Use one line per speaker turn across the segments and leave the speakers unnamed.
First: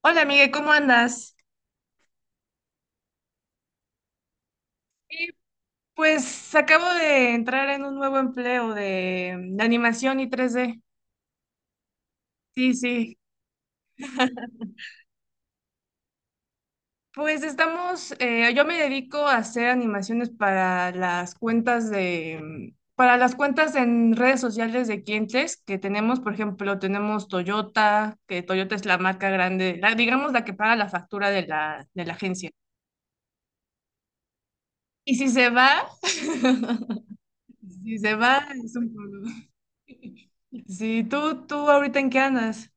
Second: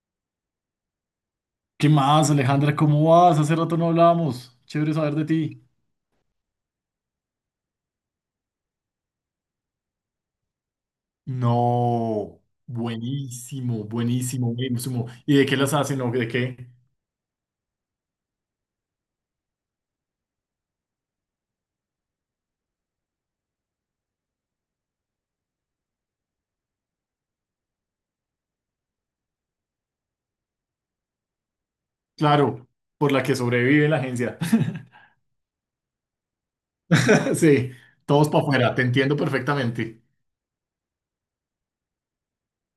Hola, Miguel, ¿cómo andas?
¿Qué más, Alejandra? ¿Cómo vas? Hace rato no hablábamos. Chévere saber de
Y
ti.
pues acabo de entrar en un nuevo empleo de animación y 3D.
No,
Sí, sí.
buenísimo, buenísimo, buenísimo. ¿Y de qué las hacen o de qué?
Pues estamos, yo me dedico a hacer animaciones para las cuentas para las cuentas en redes sociales de clientes que tenemos. Por ejemplo, tenemos Toyota, que Toyota es la marca grande, digamos la que paga la factura de la agencia.
Claro, por la que sobrevive la agencia.
Y
Sí,
si se
todos
va,
para afuera,
es
te
un
entiendo
problema.
perfectamente.
Sí, ¿tú ahorita en qué andas?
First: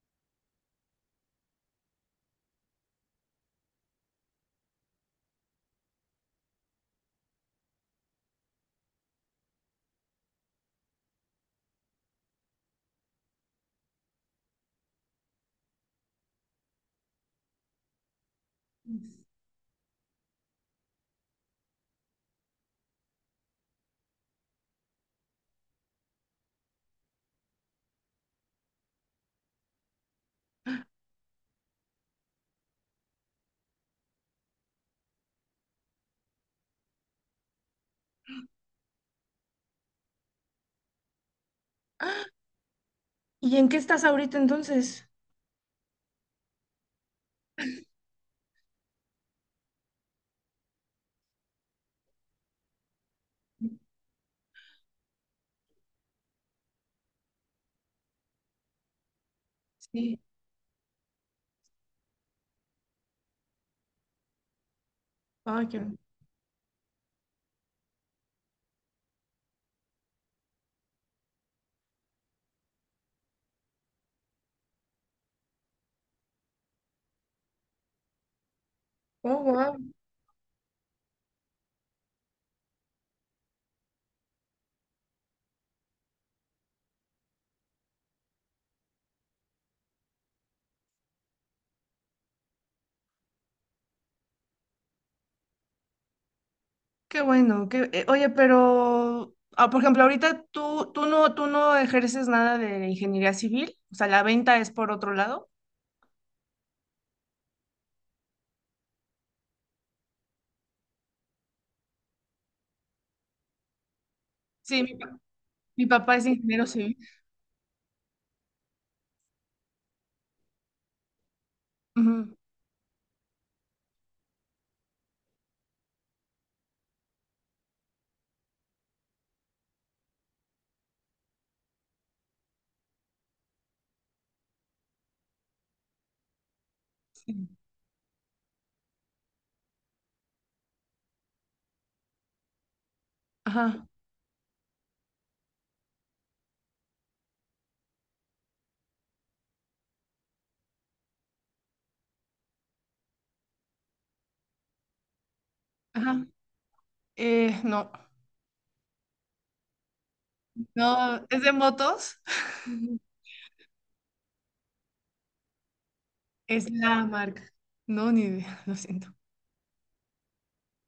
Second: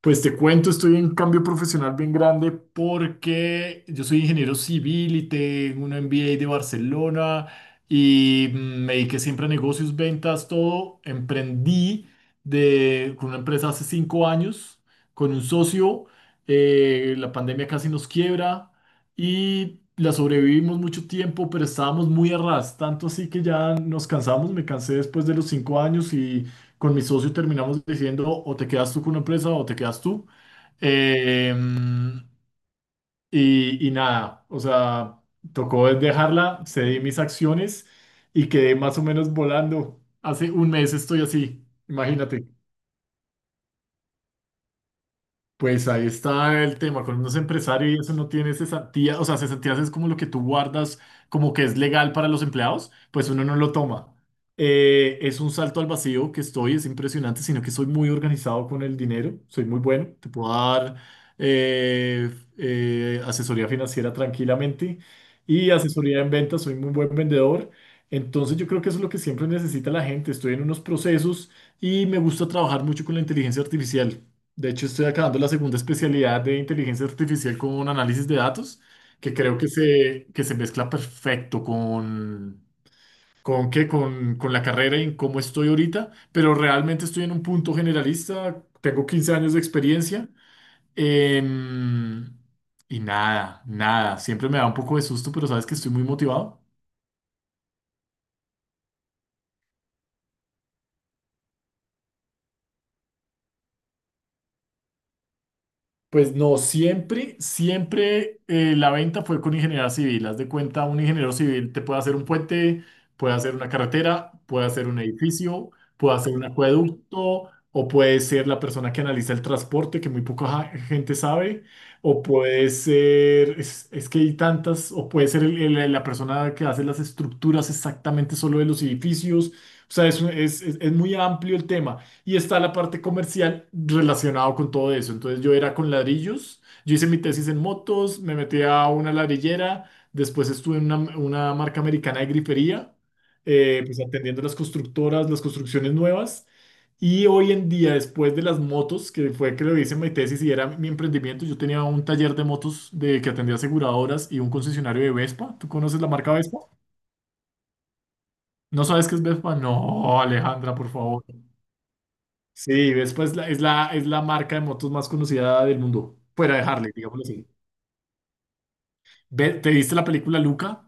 Pues te cuento, estoy en cambio profesional bien grande porque yo soy ingeniero civil y tengo un MBA de Barcelona y me dediqué siempre a negocios, ventas, todo. Emprendí de, con una empresa hace 5 años, con un socio. La pandemia casi nos quiebra y la sobrevivimos mucho tiempo, pero estábamos muy a ras, tanto así que ya nos cansamos. Me cansé después de los 5 años y con mi socio terminamos diciendo o te quedas tú con una empresa o te quedas tú. Eh, y nada, o sea, tocó dejarla, cedí mis acciones y quedé más o menos volando. Hace un mes estoy así, imagínate.
¿Y en qué estás ahorita entonces?
Pues ahí está el tema, cuando uno es empresario y eso no tiene cesantías, o sea, cesantías es como lo que tú guardas, como que es legal para los empleados, pues uno no lo toma. Es un salto al vacío que estoy, es impresionante, sino que soy muy organizado con el dinero, soy muy bueno,
Sí.
te puedo dar eh, asesoría financiera tranquilamente
Ay,
y
qué...
asesoría en ventas, soy muy buen vendedor, entonces yo creo que eso es lo que siempre necesita la gente, estoy en unos procesos y me gusta trabajar mucho con la inteligencia artificial. De hecho, estoy acabando la segunda especialidad de inteligencia artificial con análisis de datos, que
Oh,
creo
wow.
que se mezcla perfecto con, qué, con la carrera y en cómo estoy ahorita, pero realmente estoy en un punto generalista, tengo 15 años de experiencia em, y nada, nada, siempre me da un poco de susto, pero sabes que estoy muy motivado.
Qué bueno. Oye, pero, ah, por ejemplo, ahorita tú no ejerces nada de ingeniería civil, o sea, la venta es por otro lado.
Pues no, siempre, siempre la venta fue con ingeniería civil. Haz de cuenta, un ingeniero civil te puede hacer un puente, puede hacer una carretera, puede
Sí,
hacer
mi,
un
pa-
edificio,
mi papá
puede
es
hacer un
ingeniero civil.
acueducto, o puede ser la persona que analiza el transporte, que muy poca gente sabe, o
Ujú,
puede ser, es que hay tantas, o puede ser la persona que hace las estructuras exactamente solo de los edificios. O sea, es, es es muy amplio el tema. Y está la parte comercial relacionado con todo eso. Entonces yo era con ladrillos, yo hice mi
sí.
tesis en motos, me metí a una ladrillera, después estuve en una marca americana de grifería,
Ajá,
pues atendiendo las constructoras, las construcciones nuevas. Y hoy en día, después de las motos, que fue que lo hice en mi tesis y era mi emprendimiento, yo tenía un taller de motos de, que atendía aseguradoras y un concesionario de Vespa. ¿Tú conoces la
ajá.
marca Vespa?
No,
¿No sabes qué es Vespa? No, Alejandra, por
no,
favor.
es de motos.
Sí, después es la marca de motos más conocida del mundo, fuera de
Es
Harley,
la
digámoslo
marca.
así.
No, ni idea, lo siento.
¿Te viste la película Luca?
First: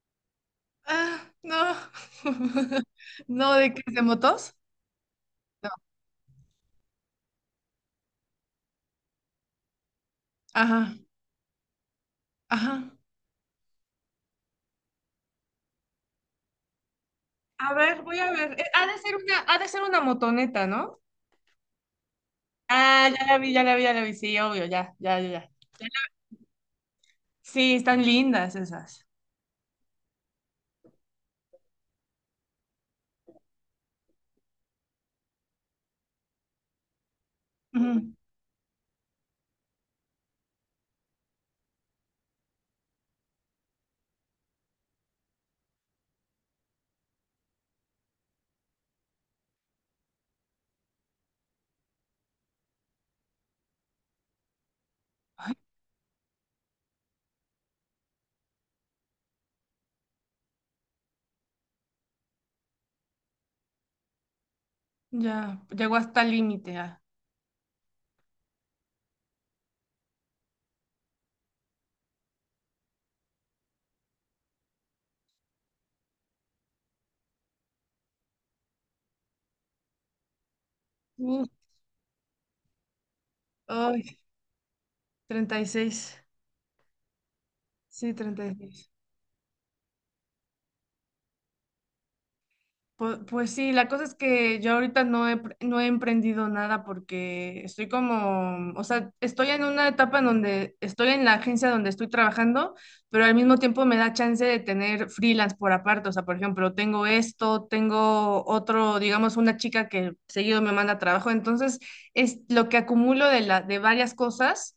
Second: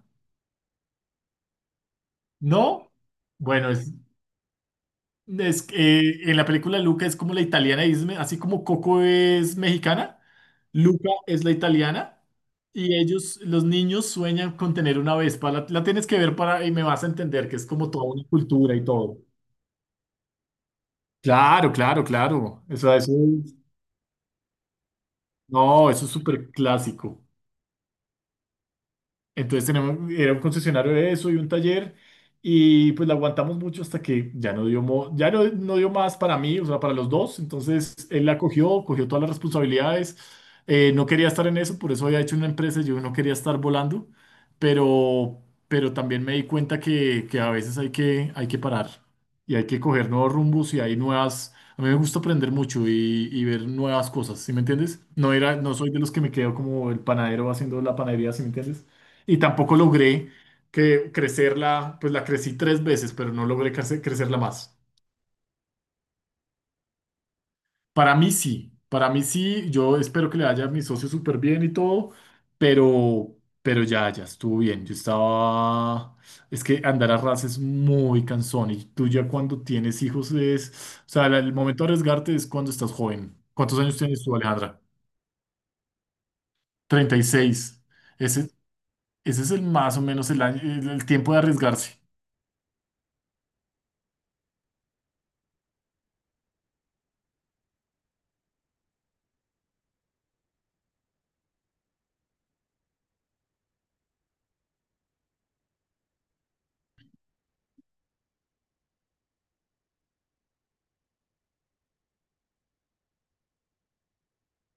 Ah, no.
¿No?
No,
Bueno,
¿de qué? ¿De motos?
es
No.
que, en la película Luca es como la italiana, y es así como Coco es mexicana,
Ajá,
Luca es la italiana
ajá.
y ellos, los niños sueñan con tener una Vespa. La tienes que ver para y me vas a entender que es
A
como
ver,
toda
voy
una
a ver.
cultura y
Ha de ser
todo.
una motoneta, ¿no?
Claro, claro, claro. Eso,
Ah,
eso,
ya la vi,
es-
ya la vi, ya la vi. Sí, obvio, ya, ya, ya, ya.
no, eso es súper clásico.
Sí, están lindas esas.
Entonces tenemos, era un concesionario de eso y un taller y pues la aguantamos mucho hasta que ya no dio, ya no, no dio más para mí, o sea, para los dos. Entonces
Ujú.
él la cogió, cogió todas las responsabilidades. No quería estar en eso, por eso había hecho una empresa, yo no quería estar volando, pero, pero también me di cuenta que a veces hay que parar y hay que coger nuevos rumbos y hay nuevas. A mí me gusta aprender mucho y ver nuevas cosas, ¿sí me entiendes? No era, no soy de los que me quedo como el panadero haciendo la panadería, ¿sí me entiendes? Y tampoco logré que crecerla, pues la crecí 3 veces, pero no logré crecerla más.
Ya, llegó hasta el límite. Ah.
Para mí sí, yo espero que le vaya a mi socio súper bien y todo, pero, pero ya, ya estuvo bien. Yo estaba, es que andar a ras es muy cansón y tú ya cuando tienes hijos es, o sea,
Uf,
el momento de arriesgarte es cuando estás joven. ¿Cuántos años
ay,
tienes tú, Alejandra?
36.
36.
Sí, treinta
Ese,
y seis
ese es el más o menos el tiempo de arriesgarse.
Pues, sí, la cosa es que yo ahorita no he emprendido nada porque o sea, estoy en una etapa en donde estoy en la agencia donde estoy trabajando, pero al mismo tiempo me da chance de tener freelance por aparte. O sea, por ejemplo, tengo esto, tengo otro, digamos, una chica que seguido me manda trabajo. Entonces, es lo que acumulo de varias cosas,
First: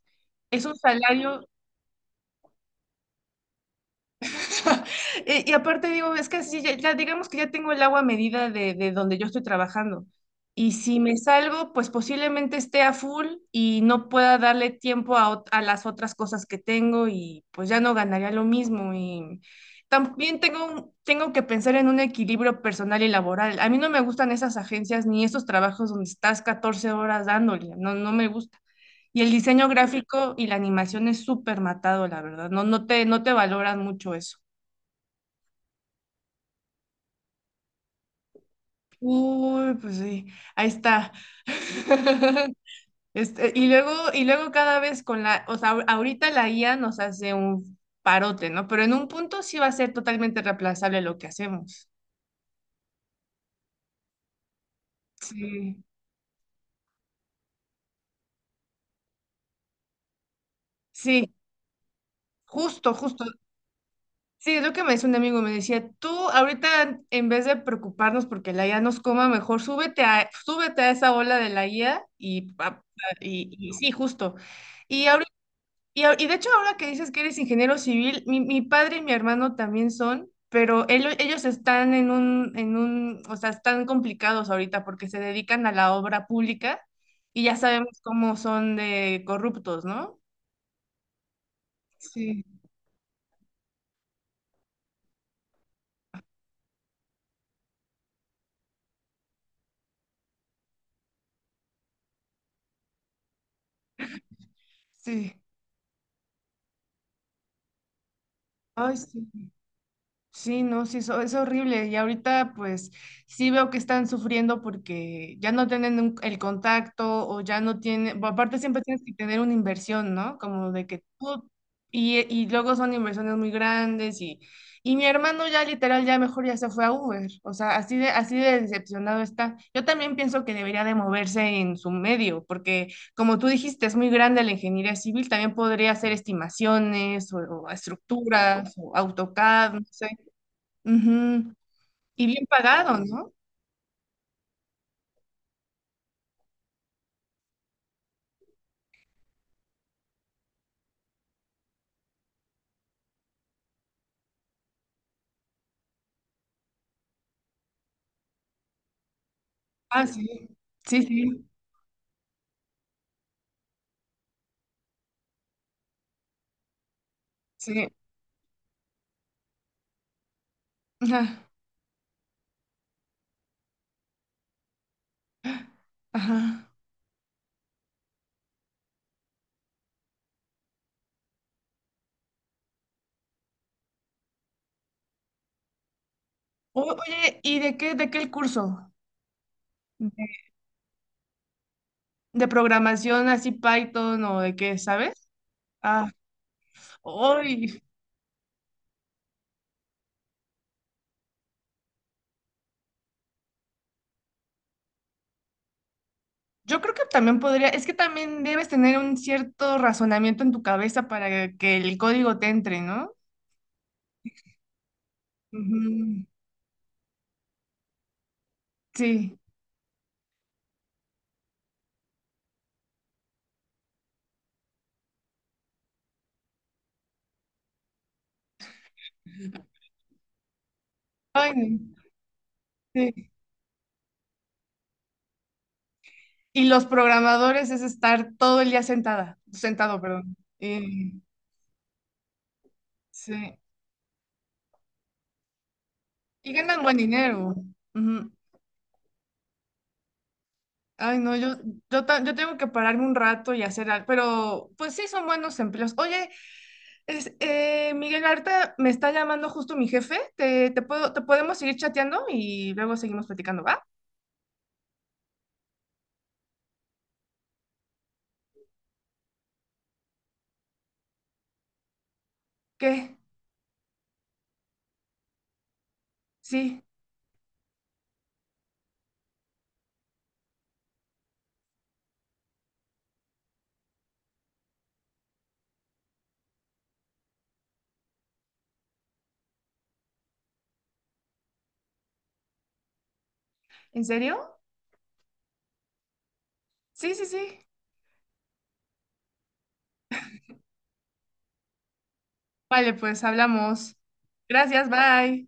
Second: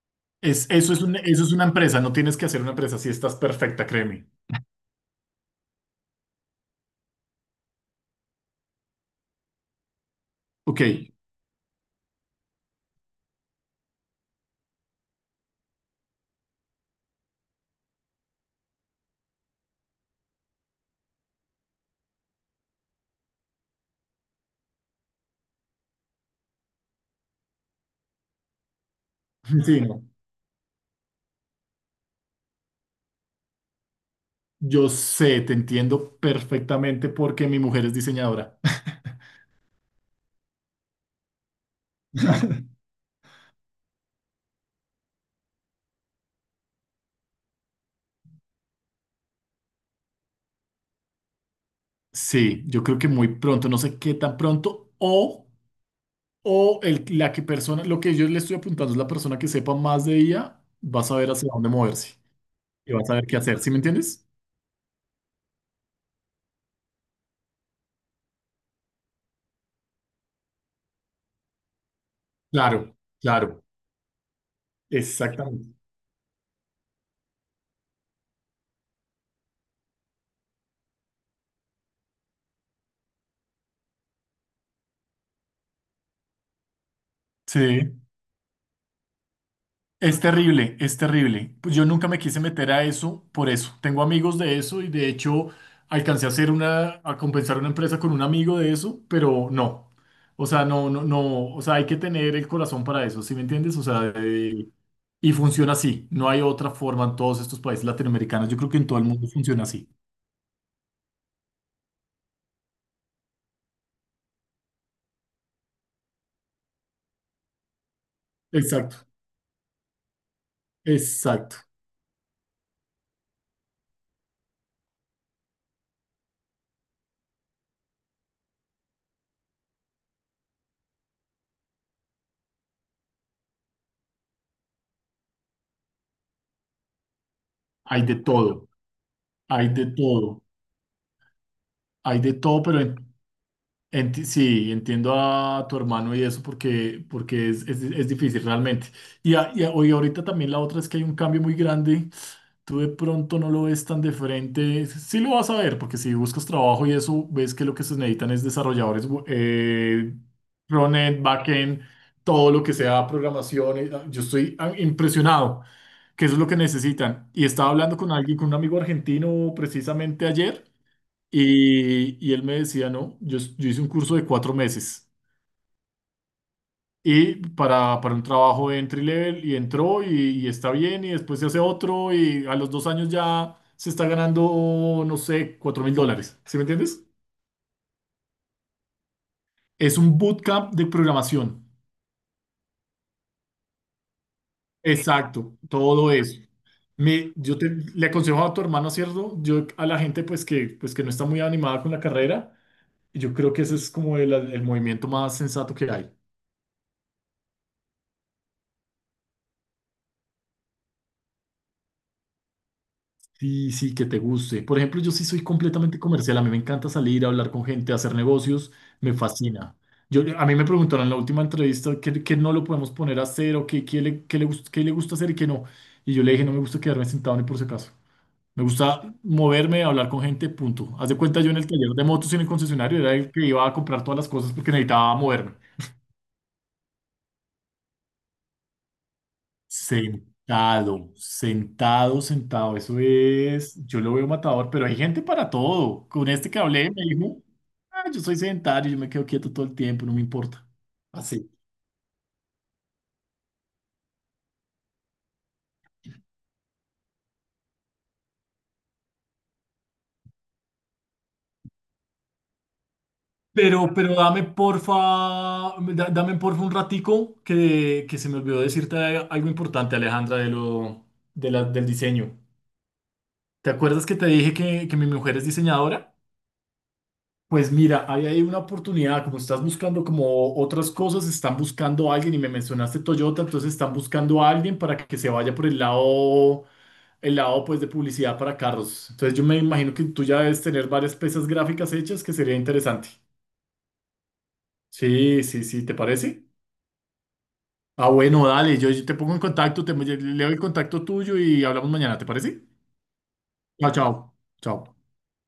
es
Es,
un
eso es
salario.
eso es una empresa, no tienes que hacer una empresa si estás perfecta, créeme.
Y aparte digo, es que así ya, ya digamos que ya tengo el agua a medida de donde yo estoy trabajando. Y
Ok.
si me salgo, pues posiblemente esté a full y no pueda darle tiempo a las otras cosas que tengo y pues ya no ganaría lo mismo. Y también tengo que pensar en un equilibrio personal y laboral. A mí no me gustan esas agencias ni esos trabajos donde estás 14 horas dándole, no, no me gusta. Y el diseño
Sí, no.
gráfico y la animación es súper matado, la verdad. No, no te valoran mucho eso.
Yo sé, te entiendo perfectamente porque mi mujer es diseñadora.
Uy, pues sí, ahí está. Y luego, cada vez o sea, ahorita la IA nos hace un parote, ¿no? Pero en un punto sí va a ser totalmente reemplazable lo que hacemos.
Sí, yo creo que muy pronto, no sé qué tan pronto,
Sí,
o el, la que persona, lo que yo le estoy apuntando es la persona que sepa más de ella, va a saber
sí,
hacia dónde moverse y
justo,
va a
justo.
saber qué hacer, ¿sí me entiendes?
Sí, es lo que me decía un amigo, me decía, tú ahorita en vez de preocuparnos porque la IA nos coma, mejor súbete a esa ola de la IA y, pa-
Claro,
y,
claro,
y sí, justo. Y ahorita.
exactamente.
Y de hecho, ahora que dices que eres ingeniero civil, mi padre y mi hermano también son, pero ellos están o sea, están complicados ahorita porque se dedican a la obra pública y ya sabemos
Sí,
cómo son de corruptos, ¿no?
es terrible, es terrible. Pues yo nunca me quise
Sí,
meter a eso por eso. Tengo amigos de eso y de hecho alcancé a hacer una, a compensar una empresa con un amigo de eso, pero no. O sea, no, no, no, o sea, hay que tener el corazón para eso, ¿sí me entiendes? O sea,
sí.
y funciona así. No hay otra forma en todos estos países latinoamericanos. Yo creo que en
Ay,
todo el
sí.
mundo funciona así.
Sí, no, sí, eso es horrible. Y ahorita pues sí veo que están sufriendo porque ya no tienen el contacto o ya no tienen, bueno, aparte siempre tienes
Exacto,
que tener una inversión, ¿no? Como de que tú.
exacto.
Y luego son inversiones muy grandes y mi hermano ya literal ya mejor ya se fue a Uber. O sea, así de decepcionado está. Yo también pienso que debería de moverse en su medio porque como tú dijiste, es muy grande la ingeniería civil. También podría hacer estimaciones o
Hay de todo,
estructuras o
hay
AutoCAD, no
de
sé.
todo,
Ujú.
hay
Y
de
bien
todo, pero
pagado,
en
¿no?
Sí, entiendo a tu hermano y eso porque, porque es, es difícil realmente. Y, y y ahorita también la otra es que hay un cambio muy grande. Tú de pronto no lo ves tan de frente. Sí lo vas a ver, porque si buscas trabajo y eso, ves que lo que se necesitan es desarrolladores
Ah, sí, sí,
frontend,
sí,
backend, todo lo que sea programación. Yo estoy impresionado que eso es lo que necesitan. Y estaba
sí.
hablando con alguien, con un amigo argentino precisamente ayer.
Ajá.
Y él me decía, no, yo hice un curso de 4 meses
Ajá.
y para un trabajo de entry level y entró y está bien y después se hace otro y a los 2 años ya se está ganando, no sé, $4.000. ¿Sí me
O-
entiendes?
Oye, ¿y de qué el curso?
Es un
¿De,
bootcamp de programación.
de programación así Python o de qué, sabes?
Exacto,
Ah,
todo eso. Me, yo te,
hoy,
le aconsejo a tu hermano, ¿cierto? Yo a la gente pues que no está muy animada con la carrera, yo creo que ese es como el movimiento más sensato que hay.
yo creo que también podría, es que también debes tener un cierto razonamiento en tu cabeza para que el código te entre, ¿no?
Sí, sí, que te guste. Por ejemplo, yo sí soy completamente
Ujú.
comercial. A mí me encanta salir, hablar con gente, hacer negocios. Me
Sí.
fascina. Yo, a mí me preguntaron en la última entrevista qué, qué no lo podemos poner a hacer o qué, qué le, qué le, qué le gusta hacer y qué no. Y yo le dije, no me gusta quedarme sentado ni por si acaso. Me gusta moverme, hablar con gente, punto. Haz de cuenta,
Ay,
yo en
no.
el taller de motos y en el concesionario era
Sí.
el que iba a comprar todas las cosas porque necesitaba moverme.
Y los programadores es estar todo el día sentada, sentado, perdón.
Sentado,
Y-
sentado, sentado. Eso
sí.
es, yo lo veo matador, pero hay gente para todo. Con este
Y
que
ganan
hablé
buen
me dijo,
dinero.
"Ah, yo
Ujú.
soy sedentario, yo me quedo quieto todo el tiempo, no me importa".
Ay, no,
Así.
yo tengo que pararme un rato y hacer algo, pero pues sí son buenos empleos. Oye, Miguel, ahorita me está llamando justo mi jefe. ¿Te podemos seguir chateando y luego seguimos platicando? ¿Va?
Pero dame porfa, dame porfa un ratico que se me olvidó decirte algo importante, Alejandra, de lo, del diseño.
¿Qué?
¿Te acuerdas que te dije que mi mujer es diseñadora?
Sí.
Pues mira, ahí hay una oportunidad, como estás buscando como otras cosas, están buscando a alguien y me mencionaste Toyota, entonces están buscando a alguien para que se vaya por el lado pues de publicidad para carros. Entonces yo me imagino que tú ya debes tener varias piezas gráficas hechas que sería interesante.
¿En serio?
Sí, sí, sí, ¿te parece?
Sí, sí, sí.
Ah, bueno, dale, yo te pongo en contacto, te leo el contacto tuyo y hablamos mañana, ¿te parece?
Vale, pues
Chao,
hablamos.
chao, chao.
Gracias, bye.